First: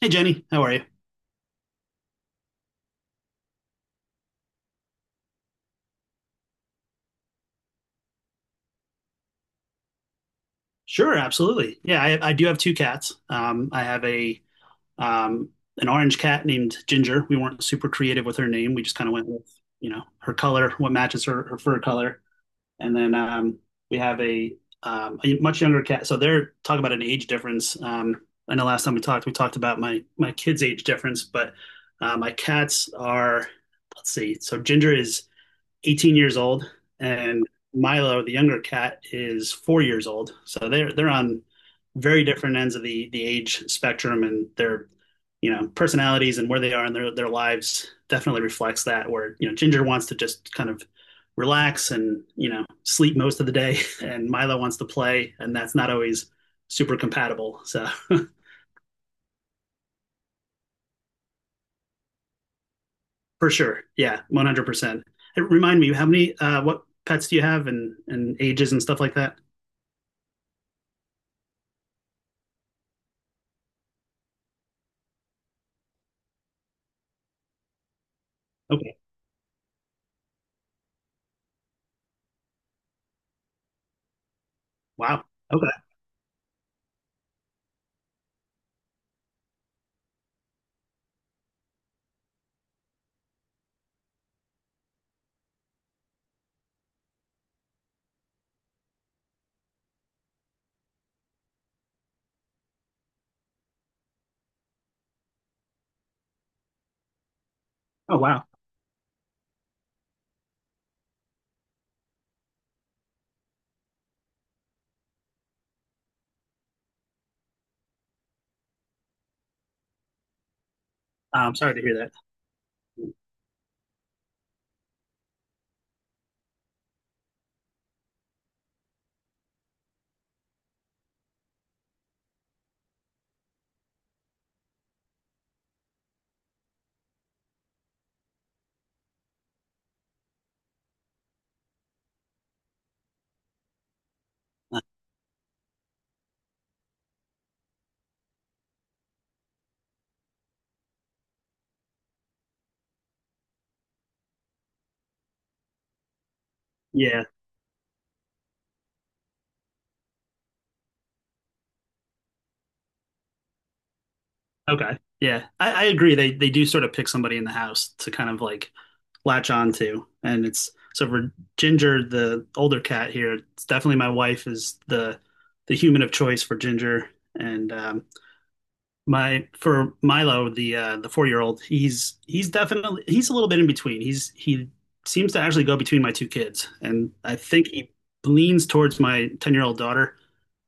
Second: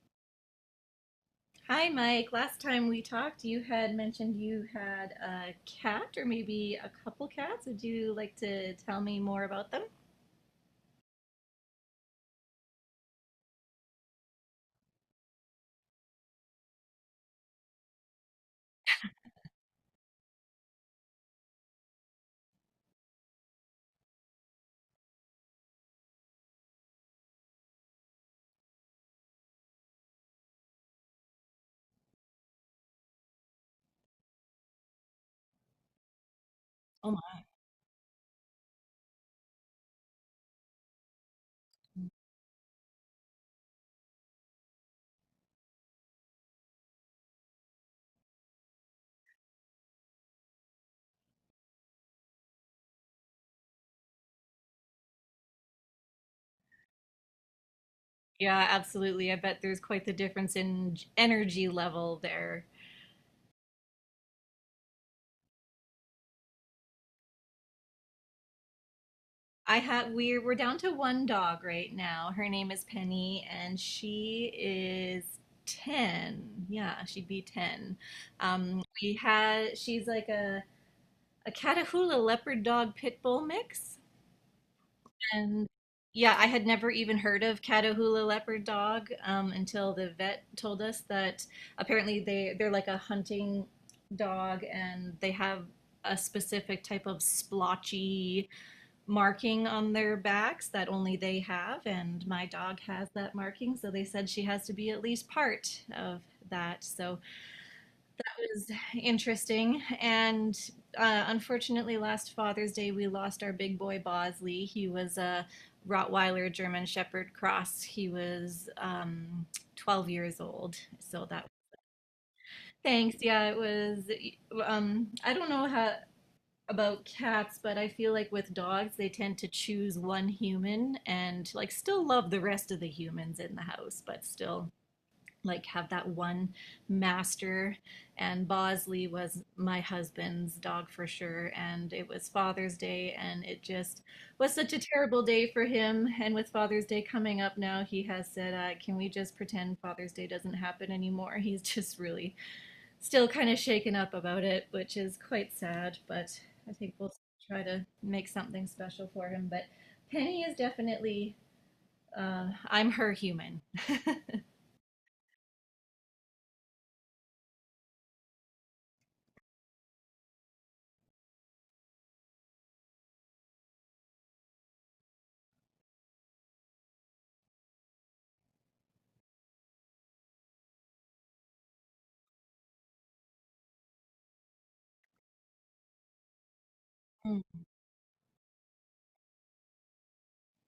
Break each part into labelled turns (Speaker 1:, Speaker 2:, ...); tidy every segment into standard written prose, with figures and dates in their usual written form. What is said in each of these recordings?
Speaker 1: Hey, Jenny, how are you?
Speaker 2: Hi, Mike. Last time we talked, you had mentioned you had a cat or maybe a couple cats. Would you like to tell me more about them?
Speaker 1: Sure, absolutely. Yeah, I do have two cats. I have a um, an orange cat named Ginger. We weren't super creative with her name. We just kind of went with her color, what matches her fur color. And then we have a much younger cat. So they're talking about an age difference. I know last time we talked about my kids' age difference, but my cats are, let's see. So Ginger is 18 years old,
Speaker 2: Oh my.
Speaker 1: and Milo, the younger cat, is 4 years old. So they're on very different ends of the age spectrum, and their personalities and where they are in their lives definitely reflects that. Where Ginger wants to just kind of relax and sleep most of the day, and Milo wants to play, and that's not always super compatible. So
Speaker 2: Yeah, absolutely. I bet there's quite the difference in energy level there.
Speaker 1: for sure, yeah, 100%. Hey, remind me, how many what pets do you have, and ages and stuff like that?
Speaker 2: I have we're down to one dog right now. Her name is Penny and she is 10. Yeah, she'd be 10.
Speaker 1: Okay,
Speaker 2: We had She's like a Catahoula leopard dog pit bull mix.
Speaker 1: wow,
Speaker 2: And
Speaker 1: okay.
Speaker 2: yeah, I had never even heard of Catahoula leopard dog until the vet told us that apparently they're like a hunting dog, and they have a specific type of splotchy marking on their backs that only they have, and my dog has that marking, so they said she has to be at least part of that. So
Speaker 1: Oh wow.
Speaker 2: was interesting. And unfortunately, last Father's Day, we lost our big boy Bosley. He was a Rottweiler German Shepherd cross. He was 12 years old. So that,
Speaker 1: I'm sorry to hear that.
Speaker 2: thanks. Yeah, it was. I don't know how about cats, but I feel like with dogs, they tend to choose one human and like still love the rest of the humans in the house, but still like have that one master. And Bosley was my husband's dog for sure, and it was Father's Day, and it just was such a
Speaker 1: Uh,
Speaker 2: terrible day for him. And with Father's Day coming up now, he has said, can we just pretend Father's Day doesn't happen anymore? He's just really still kind of shaken up about it, which is quite sad, but I think we'll
Speaker 1: yeah.
Speaker 2: try to make something special for him. But Penny is definitely, I'm her human.
Speaker 1: Okay. Yeah. I agree. They do sort of pick somebody in the house to kind of like latch on to. And it's so for Ginger, the older cat here, it's definitely my wife is the human of choice for Ginger. And my for Milo, the 4 year old, he's definitely he's a little bit in between. He seems to actually go between my two kids. And I think he leans towards my 10 year old daughter.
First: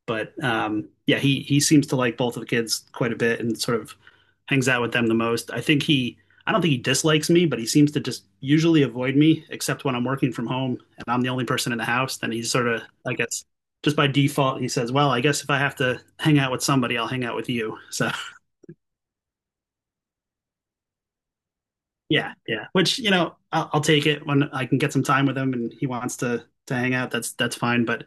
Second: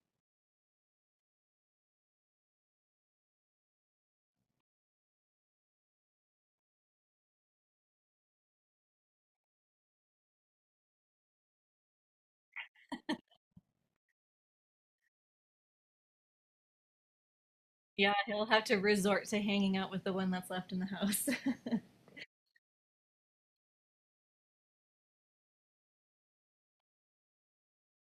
Speaker 1: But yeah, he seems to like both of the kids quite a bit and sort of hangs out with them the most. I think he I don't think he dislikes me, but he seems to just usually avoid me, except when I'm working from home and I'm the only person in the house. Then he's sort of, I guess, just by default, he says, "Well, I guess if I have to hang out with somebody, I'll hang out with you." So
Speaker 2: Yeah, he'll have to resort to hanging out with the one that's left in the house.
Speaker 1: yeah, yeah. Which I'll take it when I can get some time with him and he wants to hang out. That's fine. But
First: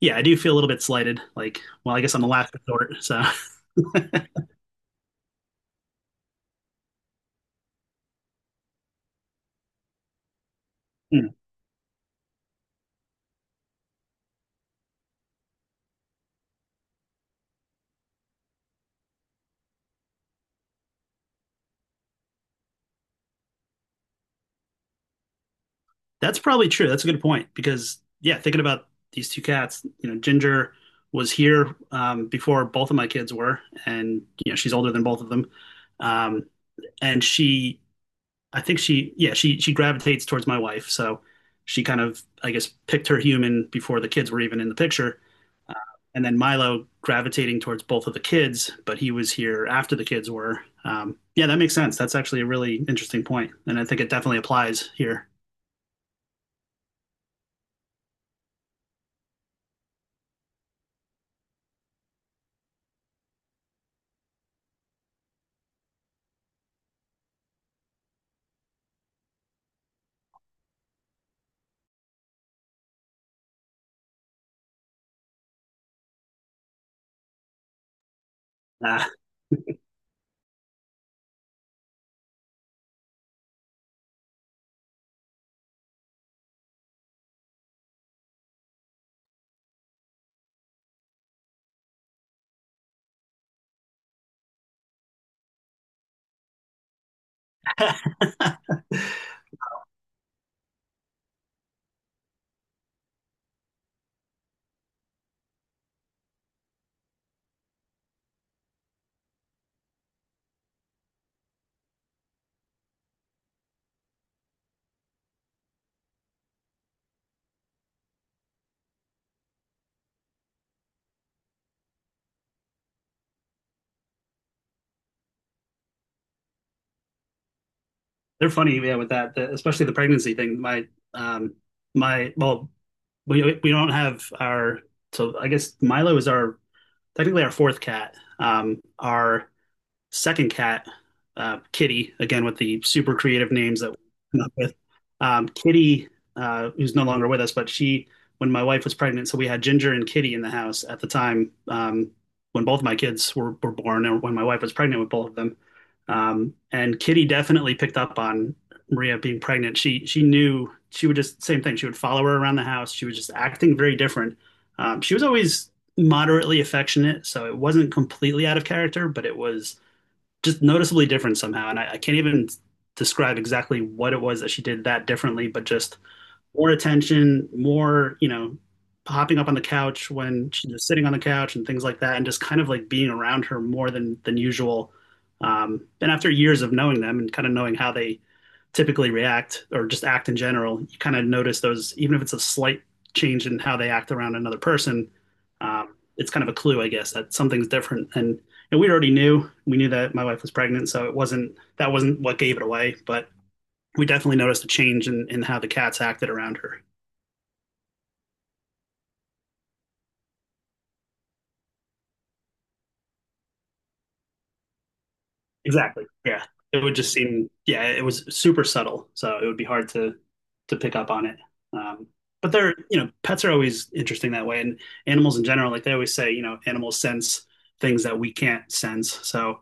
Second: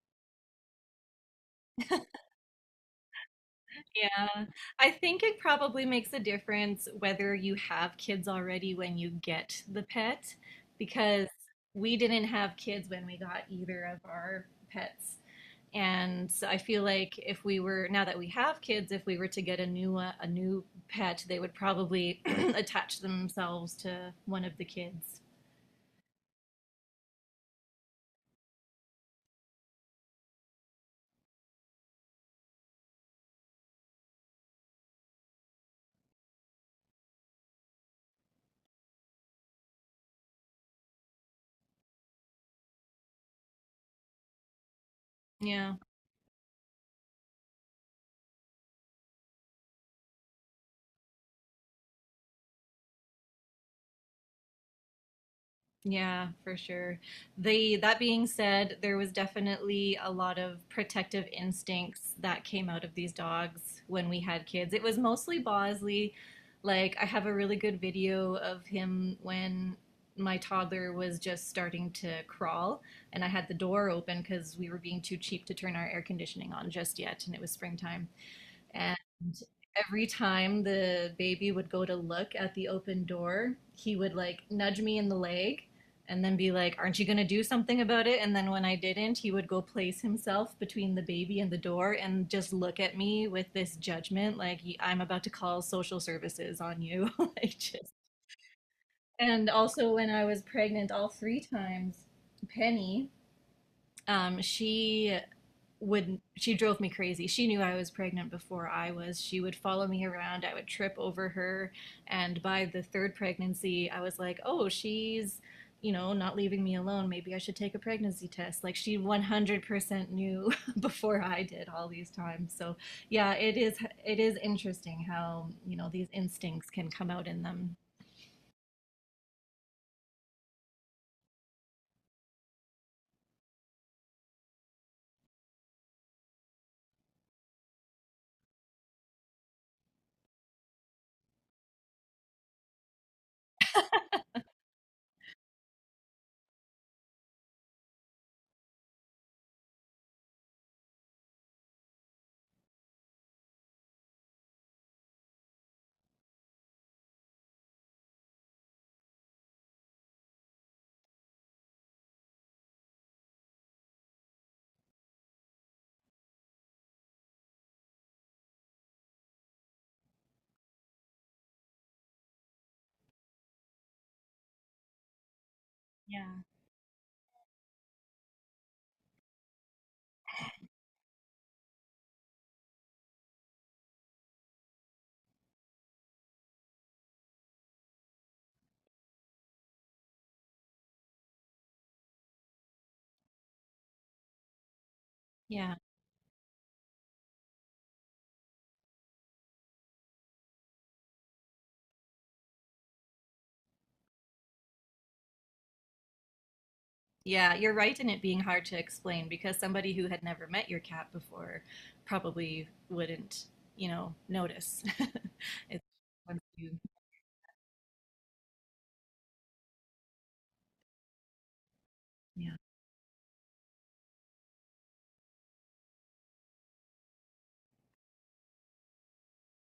Speaker 1: yeah, I do feel a little bit slighted. Like, well, I guess I'm the last resort. So.
Speaker 2: Yeah, I think it probably makes a difference whether you have kids already when you get the pet, because
Speaker 1: Hmm.
Speaker 2: we didn't have kids when we got either of our pets. And so I feel like if we were, now that we have kids, if we were to get a new a new pet, they would probably attach themselves to one of the kids.
Speaker 1: That's probably true. That's a good point because yeah, thinking about these two cats, you know, Ginger was here before both of my kids were, and you know, she's older than both of them. Um, and she, I think she, yeah, she gravitates towards my wife, so she kind of, I guess, picked her human before the kids were even in the picture.
Speaker 2: Yeah.
Speaker 1: Uh, and then Milo gravitating towards both of the kids, but he was here after the kids were. Yeah, that makes sense. That's actually a really interesting point, and I think it definitely applies here.
Speaker 2: Yeah, for sure. The That being said, there was definitely a lot of protective instincts that came out of these dogs when we had kids. It was mostly Bosley. Like, I have a really good video of him when my toddler was just starting to crawl, and I had the door open because we were being too cheap to turn our air conditioning on just yet, and it was springtime. And
Speaker 1: Uh,
Speaker 2: every time the baby would go to look at the open door, he would like nudge me in the leg and then be like, "Aren't you going to do something about it?" And then when I didn't, he would go place himself between the baby and the door and just look at me with this judgment like, "I'm about to call social services on you." Like, just. And also, when I was pregnant all three times, Penny, she would she drove me crazy. She knew I was pregnant before I was. She would follow me around. I would trip over her, and by the third pregnancy, I was like, "Oh, she's, you know, not leaving me alone. Maybe I should take a pregnancy test." Like, she 100% knew before I did all these times. So, yeah, it is interesting how, you know, these instincts can come out in them.
Speaker 1: They're funny, yeah, with that, especially the pregnancy thing. Um, my, we don't so I guess Milo is our technically our fourth cat. Our second cat, Kitty, again with the super creative names that we came up with. Kitty, who's no longer with us, when my wife was pregnant, so we had Ginger and Kitty in the house at the time when both my kids were born, or when my wife was pregnant with both of them. And Kitty definitely picked up on Maria being pregnant. She knew she would just same thing. She would follow her around the house. She was just acting very different. She was always moderately affectionate, so it wasn't completely out of character, but it was just noticeably different somehow. And I can't even describe exactly what it was that she did that differently, but just
Speaker 2: Yeah.
Speaker 1: more attention, more, you know, hopping up on the couch when she's just sitting on the couch and things like that, and just kind of like being around her more than usual. And after years of knowing them and kind of knowing how they typically react or just act in general, you kind of notice those, even if it's a slight change in how they act around another person,
Speaker 2: Yeah.
Speaker 1: it's kind of a clue, I guess, that something's different. And we already knew, we knew that my wife was pregnant, so it wasn't, that wasn't what gave it away, but we definitely noticed a change in how the cats acted around her.
Speaker 2: Yeah, you're right in it being hard to explain, because somebody who had never met your cat before probably wouldn't, you know, notice. It's
Speaker 1: Exactly.
Speaker 2: once
Speaker 1: Yeah.
Speaker 2: you,
Speaker 1: It would just seem, yeah, it was super subtle, so it would be hard to pick up on it. Um, but
Speaker 2: yeah.
Speaker 1: they're, you know, pets are always interesting that way, and animals in general, like they always say, you know, animals sense things that we can't sense. So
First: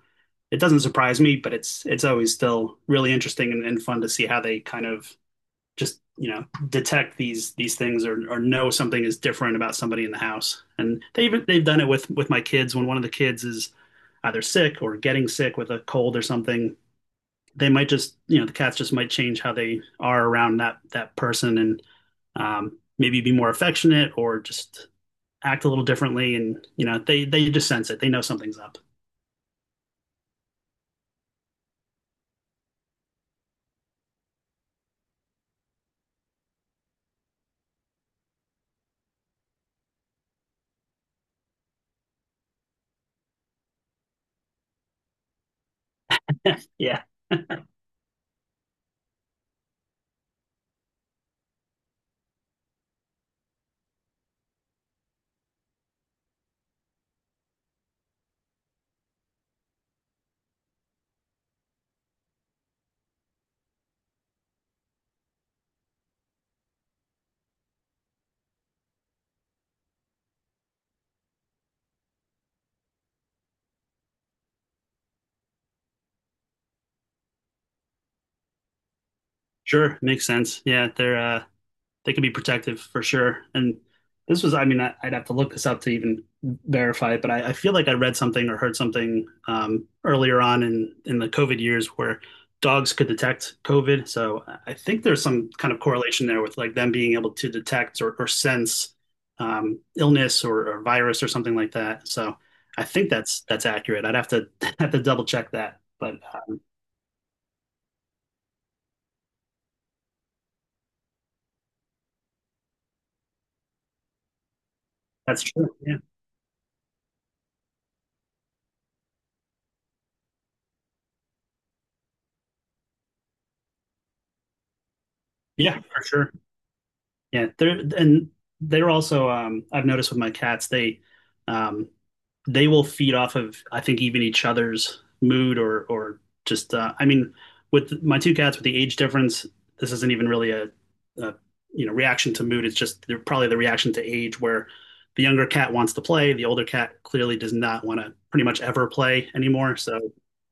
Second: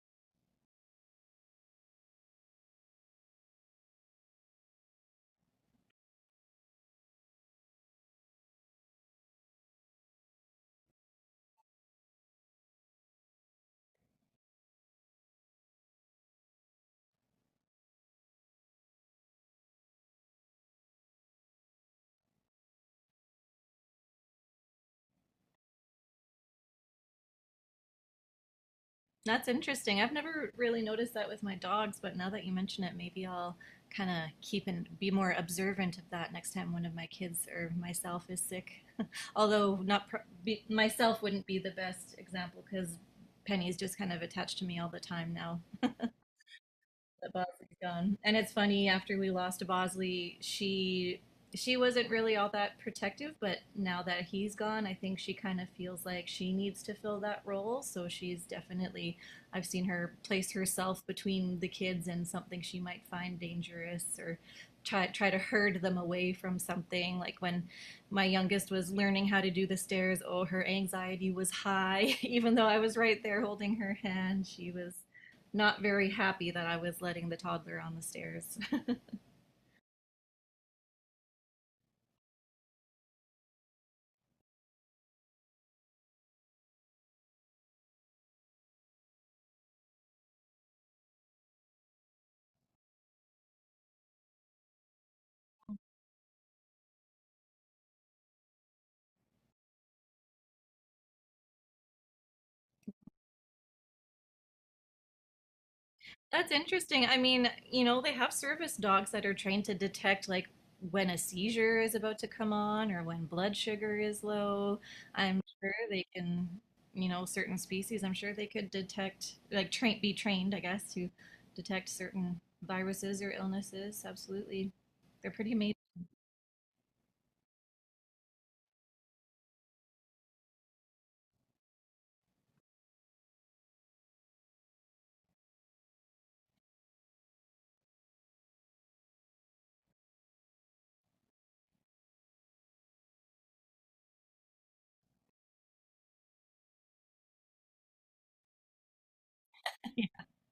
Speaker 1: it doesn't surprise me, but it's always still really interesting and fun to see how they kind of just you know detect these things or know something is different about somebody in the house and they even they've done it with my kids when one of the kids is either sick or getting sick with a cold or something they might just you know the cats just might change how they are around that person and maybe be more affectionate or just act a little differently and you know they just sense it they know something's up.
Speaker 2: That's interesting. I've never really noticed that with my dogs, but now that you mention it, maybe I'll kind of keep and be more observant of that next time one of my kids or myself is sick. Although not pr myself wouldn't be the best example, because Penny's just kind of attached to me all the time now
Speaker 1: Yeah,
Speaker 2: that Bosley's gone. And it's funny, after we lost to Bosley, she wasn't really all that protective, but now that he's gone, I think she kind of feels like she needs to fill that role. So she's definitely I've seen her place herself between the kids and something she might find dangerous, or try to herd them away from something. Like when my youngest was learning how to do the stairs, oh, her anxiety was high, even though I was right there holding her hand. She was not very happy that I was letting the toddler on the stairs.
Speaker 1: sure makes sense, yeah, they're they can be protective for sure. And this was, I mean, I would have to look this up to even verify it, but I feel like I read something or heard something earlier on in the COVID years where dogs could detect COVID. So I think there's some kind of correlation there with like them being able to detect or sense illness or virus or something like that. So I think that's accurate. I'd have to have to double check that, but
Speaker 2: That's interesting. I mean, you know, they have service dogs that are trained to detect like when a seizure is about to come on, or when blood sugar is low. I'm
Speaker 1: that's true.
Speaker 2: sure
Speaker 1: Yeah,
Speaker 2: they can, you know, certain species, I'm sure they could detect like train be trained, I guess, to detect certain viruses or illnesses. Absolutely. They're pretty amazing.
Speaker 1: yeah, for sure. Yeah, they're and they're also I've noticed with my cats um they will feed off of I think even each other's mood or just I mean with my two cats with the age difference this isn't even really a you know reaction to mood it's just they're probably the reaction to age where the younger cat wants to play the older cat clearly does not want to pretty much ever play anymore so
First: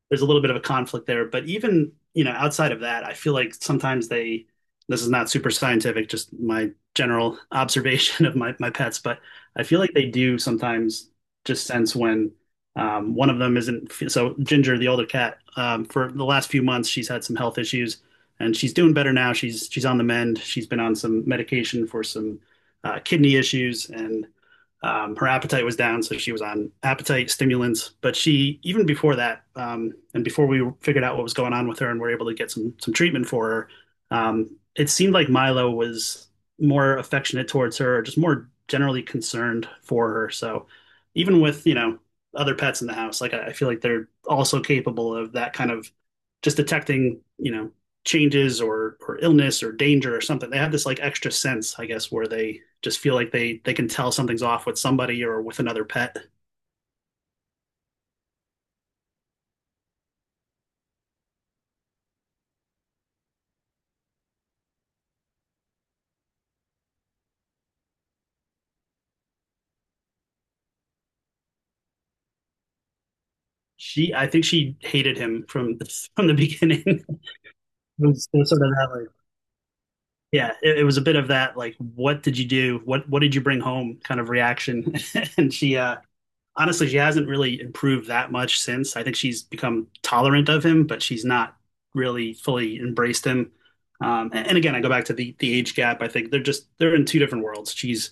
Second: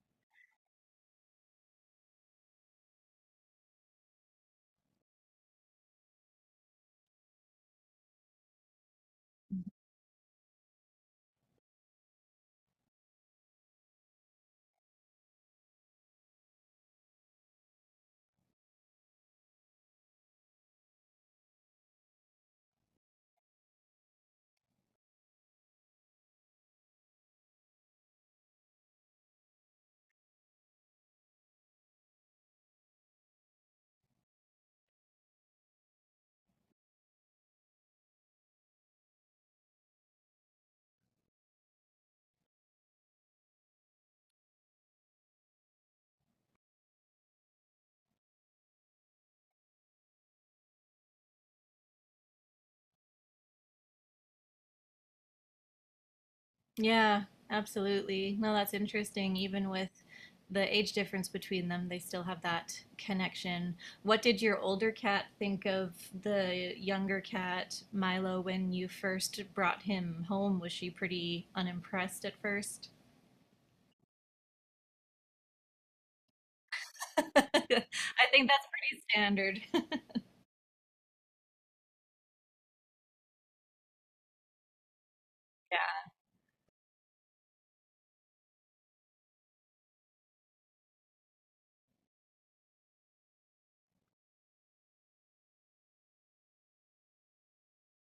Speaker 1: there's a little bit of a conflict there. But even, you know, outside of that, I feel like sometimes this is not super scientific, just my general observation of my pets, but I feel like they do sometimes just sense when one of them isn't. So Ginger, the older cat, for the last few months, she's had some health issues and she's doing better now. She's on the mend. She's been on some medication for some kidney issues and her appetite was down, so she was on appetite stimulants. But she, even before that, and before we figured out what was going on with her and were able to get some treatment for her, it seemed like Milo was more affectionate towards her, or just more generally concerned for her. So even with you know other pets in the house, like I feel like they're also capable of that kind of just detecting you know changes or illness or danger or something. They have this like extra sense, I guess, where they just feel like they can tell something's off with somebody or with another pet.
Speaker 2: Yeah, absolutely. No, that's interesting. Even with the age difference between them, they still have that connection. What did your older cat think of the younger cat, Milo, when you first brought him home? Was she pretty unimpressed at first?
Speaker 1: She, I think she hated him from the, from the beginning. It
Speaker 2: I
Speaker 1: was, it was
Speaker 2: think
Speaker 1: sort
Speaker 2: that's
Speaker 1: of that,
Speaker 2: pretty
Speaker 1: like,
Speaker 2: standard.
Speaker 1: yeah, it was a bit of that, like, what did you do? What did you bring home? Kind of reaction. And she,
Speaker 2: Yeah.
Speaker 1: honestly, she hasn't really improved that much since. I think she's become tolerant of him, but she's not really fully embraced him. And again, I go back to the age gap. I think they're in two different worlds. She's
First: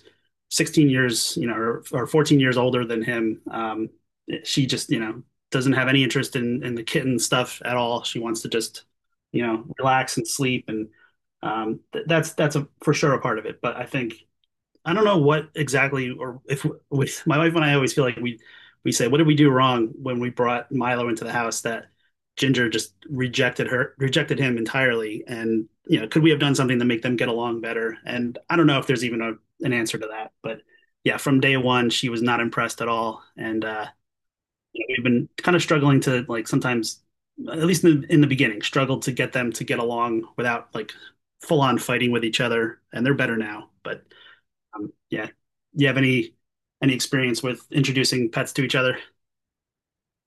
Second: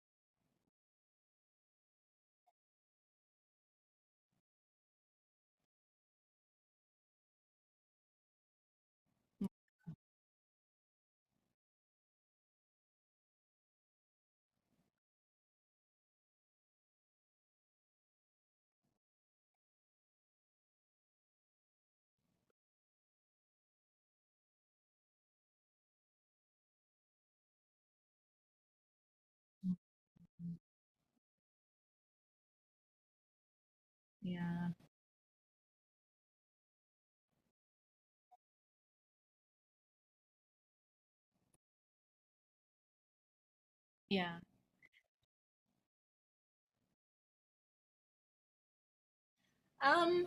Speaker 1: 16 years, you know, or 14 years older than him. She just, you know, doesn't have any interest in the kitten stuff at all. She wants to just, you know, relax and sleep, and that's a for sure a part of it. But I think I don't know what exactly, or if we, my wife and I always feel like we say, what did we do wrong when we brought Milo into the house that Ginger just rejected him entirely, and you know, could we have done something to make them get along better? And I don't know if there's even an answer to that, but yeah, from day one, she was not impressed at all, and
Speaker 2: Yeah.
Speaker 1: we've been kind of struggling to like at least in the beginning, struggled to get them to get along without like full on fighting with each other, and they're better now, but
Speaker 2: Yeah.
Speaker 1: yeah. You have any experience with introducing pets to each other?
Speaker 2: Um,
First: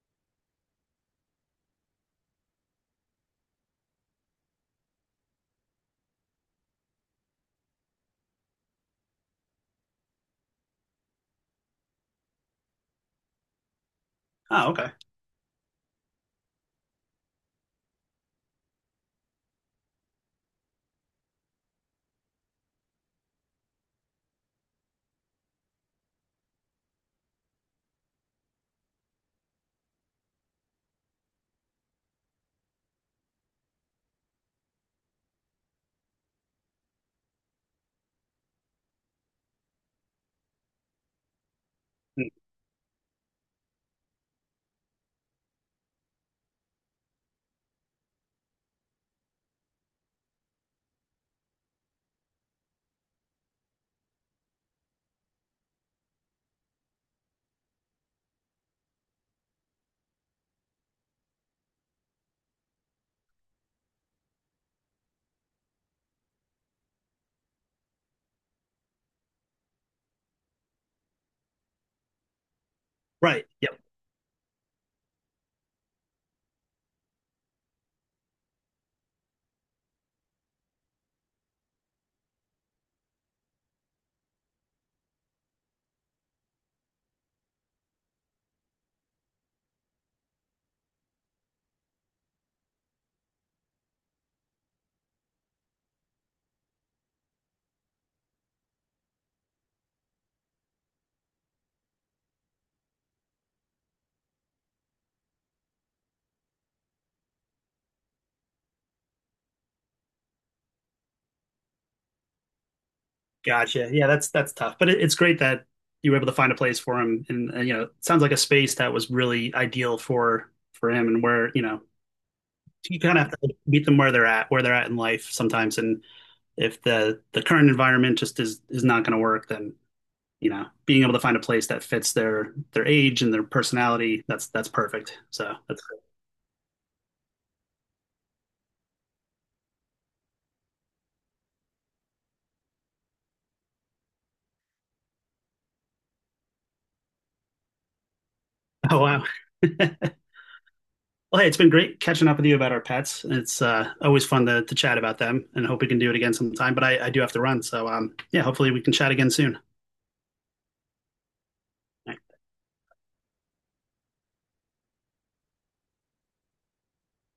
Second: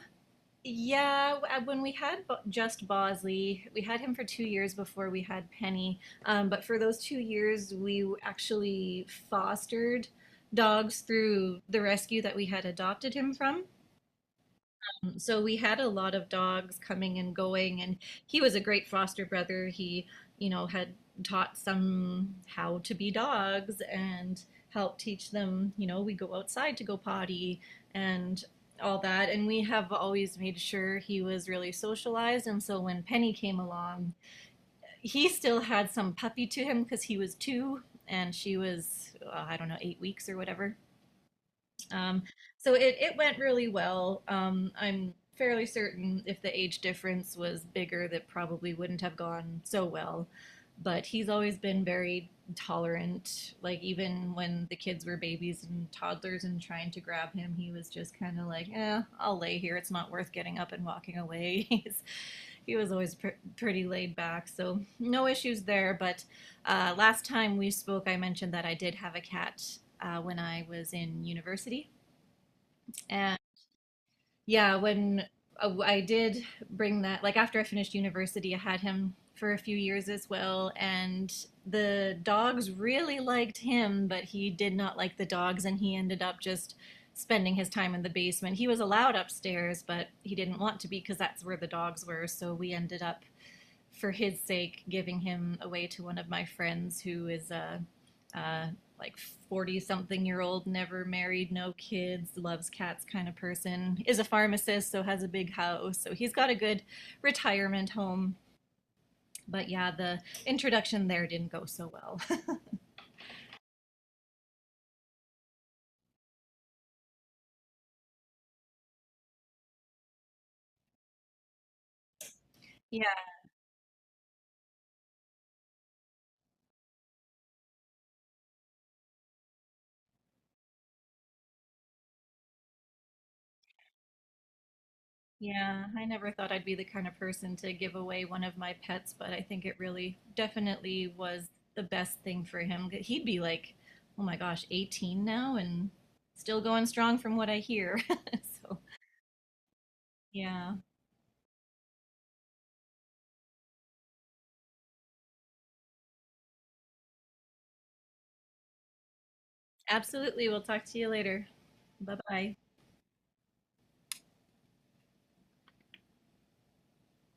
Speaker 2: Yeah, when we had just Bosley, we had him for 2 years before we had Penny. But for those 2 years, we actually fostered dogs through the rescue that we had adopted him from.
Speaker 1: Oh, okay.
Speaker 2: So we had a lot of dogs coming and going, and he was a great foster brother. He, you know, had taught some how to be dogs and helped teach them, you know, we go outside to go potty and all that. And we have always made sure he was really socialized. And so when Penny came along, he still had some puppy to him, because he was two and she was, I don't know, 8 weeks or whatever. Um,
Speaker 1: Mm,
Speaker 2: so it went really well. I'm fairly certain if the age difference was bigger, that probably wouldn't have gone so well. But he's always been very tolerant. Like, even when the kids were babies and toddlers and trying to grab him, he was just kind of like, eh, I'll lay here. It's not worth getting up and walking away. He's, he was always pretty laid back, so no issues there. But last time we spoke, I mentioned that I did have a cat when I was in university. And
Speaker 1: right. Yep.
Speaker 2: yeah, when I did bring that, like, after I finished university, I had him for a few years as well. And the dogs really liked him, but he did not like the dogs. And he ended up just spending his time in the basement. He was allowed upstairs, but he didn't want to be, because that's where the dogs were. So we ended up, for his sake, giving him away to one of my friends who is a like 40 something year old, never married, no kids, loves cats kind of person, is a pharmacist, so has a big house. So he's got a good retirement home. But yeah, the introduction there didn't go so well.
Speaker 1: Gotcha. Yeah, that's tough, but it's great that you were able to find a place for him, and you know, it sounds like a space that was really ideal for him, and where you know you
Speaker 2: Yeah,
Speaker 1: kind of have to meet them where they're at in life sometimes, and if the current environment just is not going to work, then you know, being able to find a place that fits their age and their personality, that's perfect. So that's
Speaker 2: yeah.
Speaker 1: great.
Speaker 2: I never thought I'd be the kind of person to give away one of my pets, but I think it really definitely was the best thing for him. He'd be like, oh my gosh, 18 now and still going strong from what I hear. So
Speaker 1: Oh wow.
Speaker 2: yeah,
Speaker 1: Well, hey, it's been great catching up with you about our pets. It's always fun to chat about them and hope we can do it again sometime. But I do have to run. So, yeah, hopefully we can chat again soon. All
Speaker 2: absolutely. We'll talk to you later. Bye
Speaker 1: right.
Speaker 2: bye.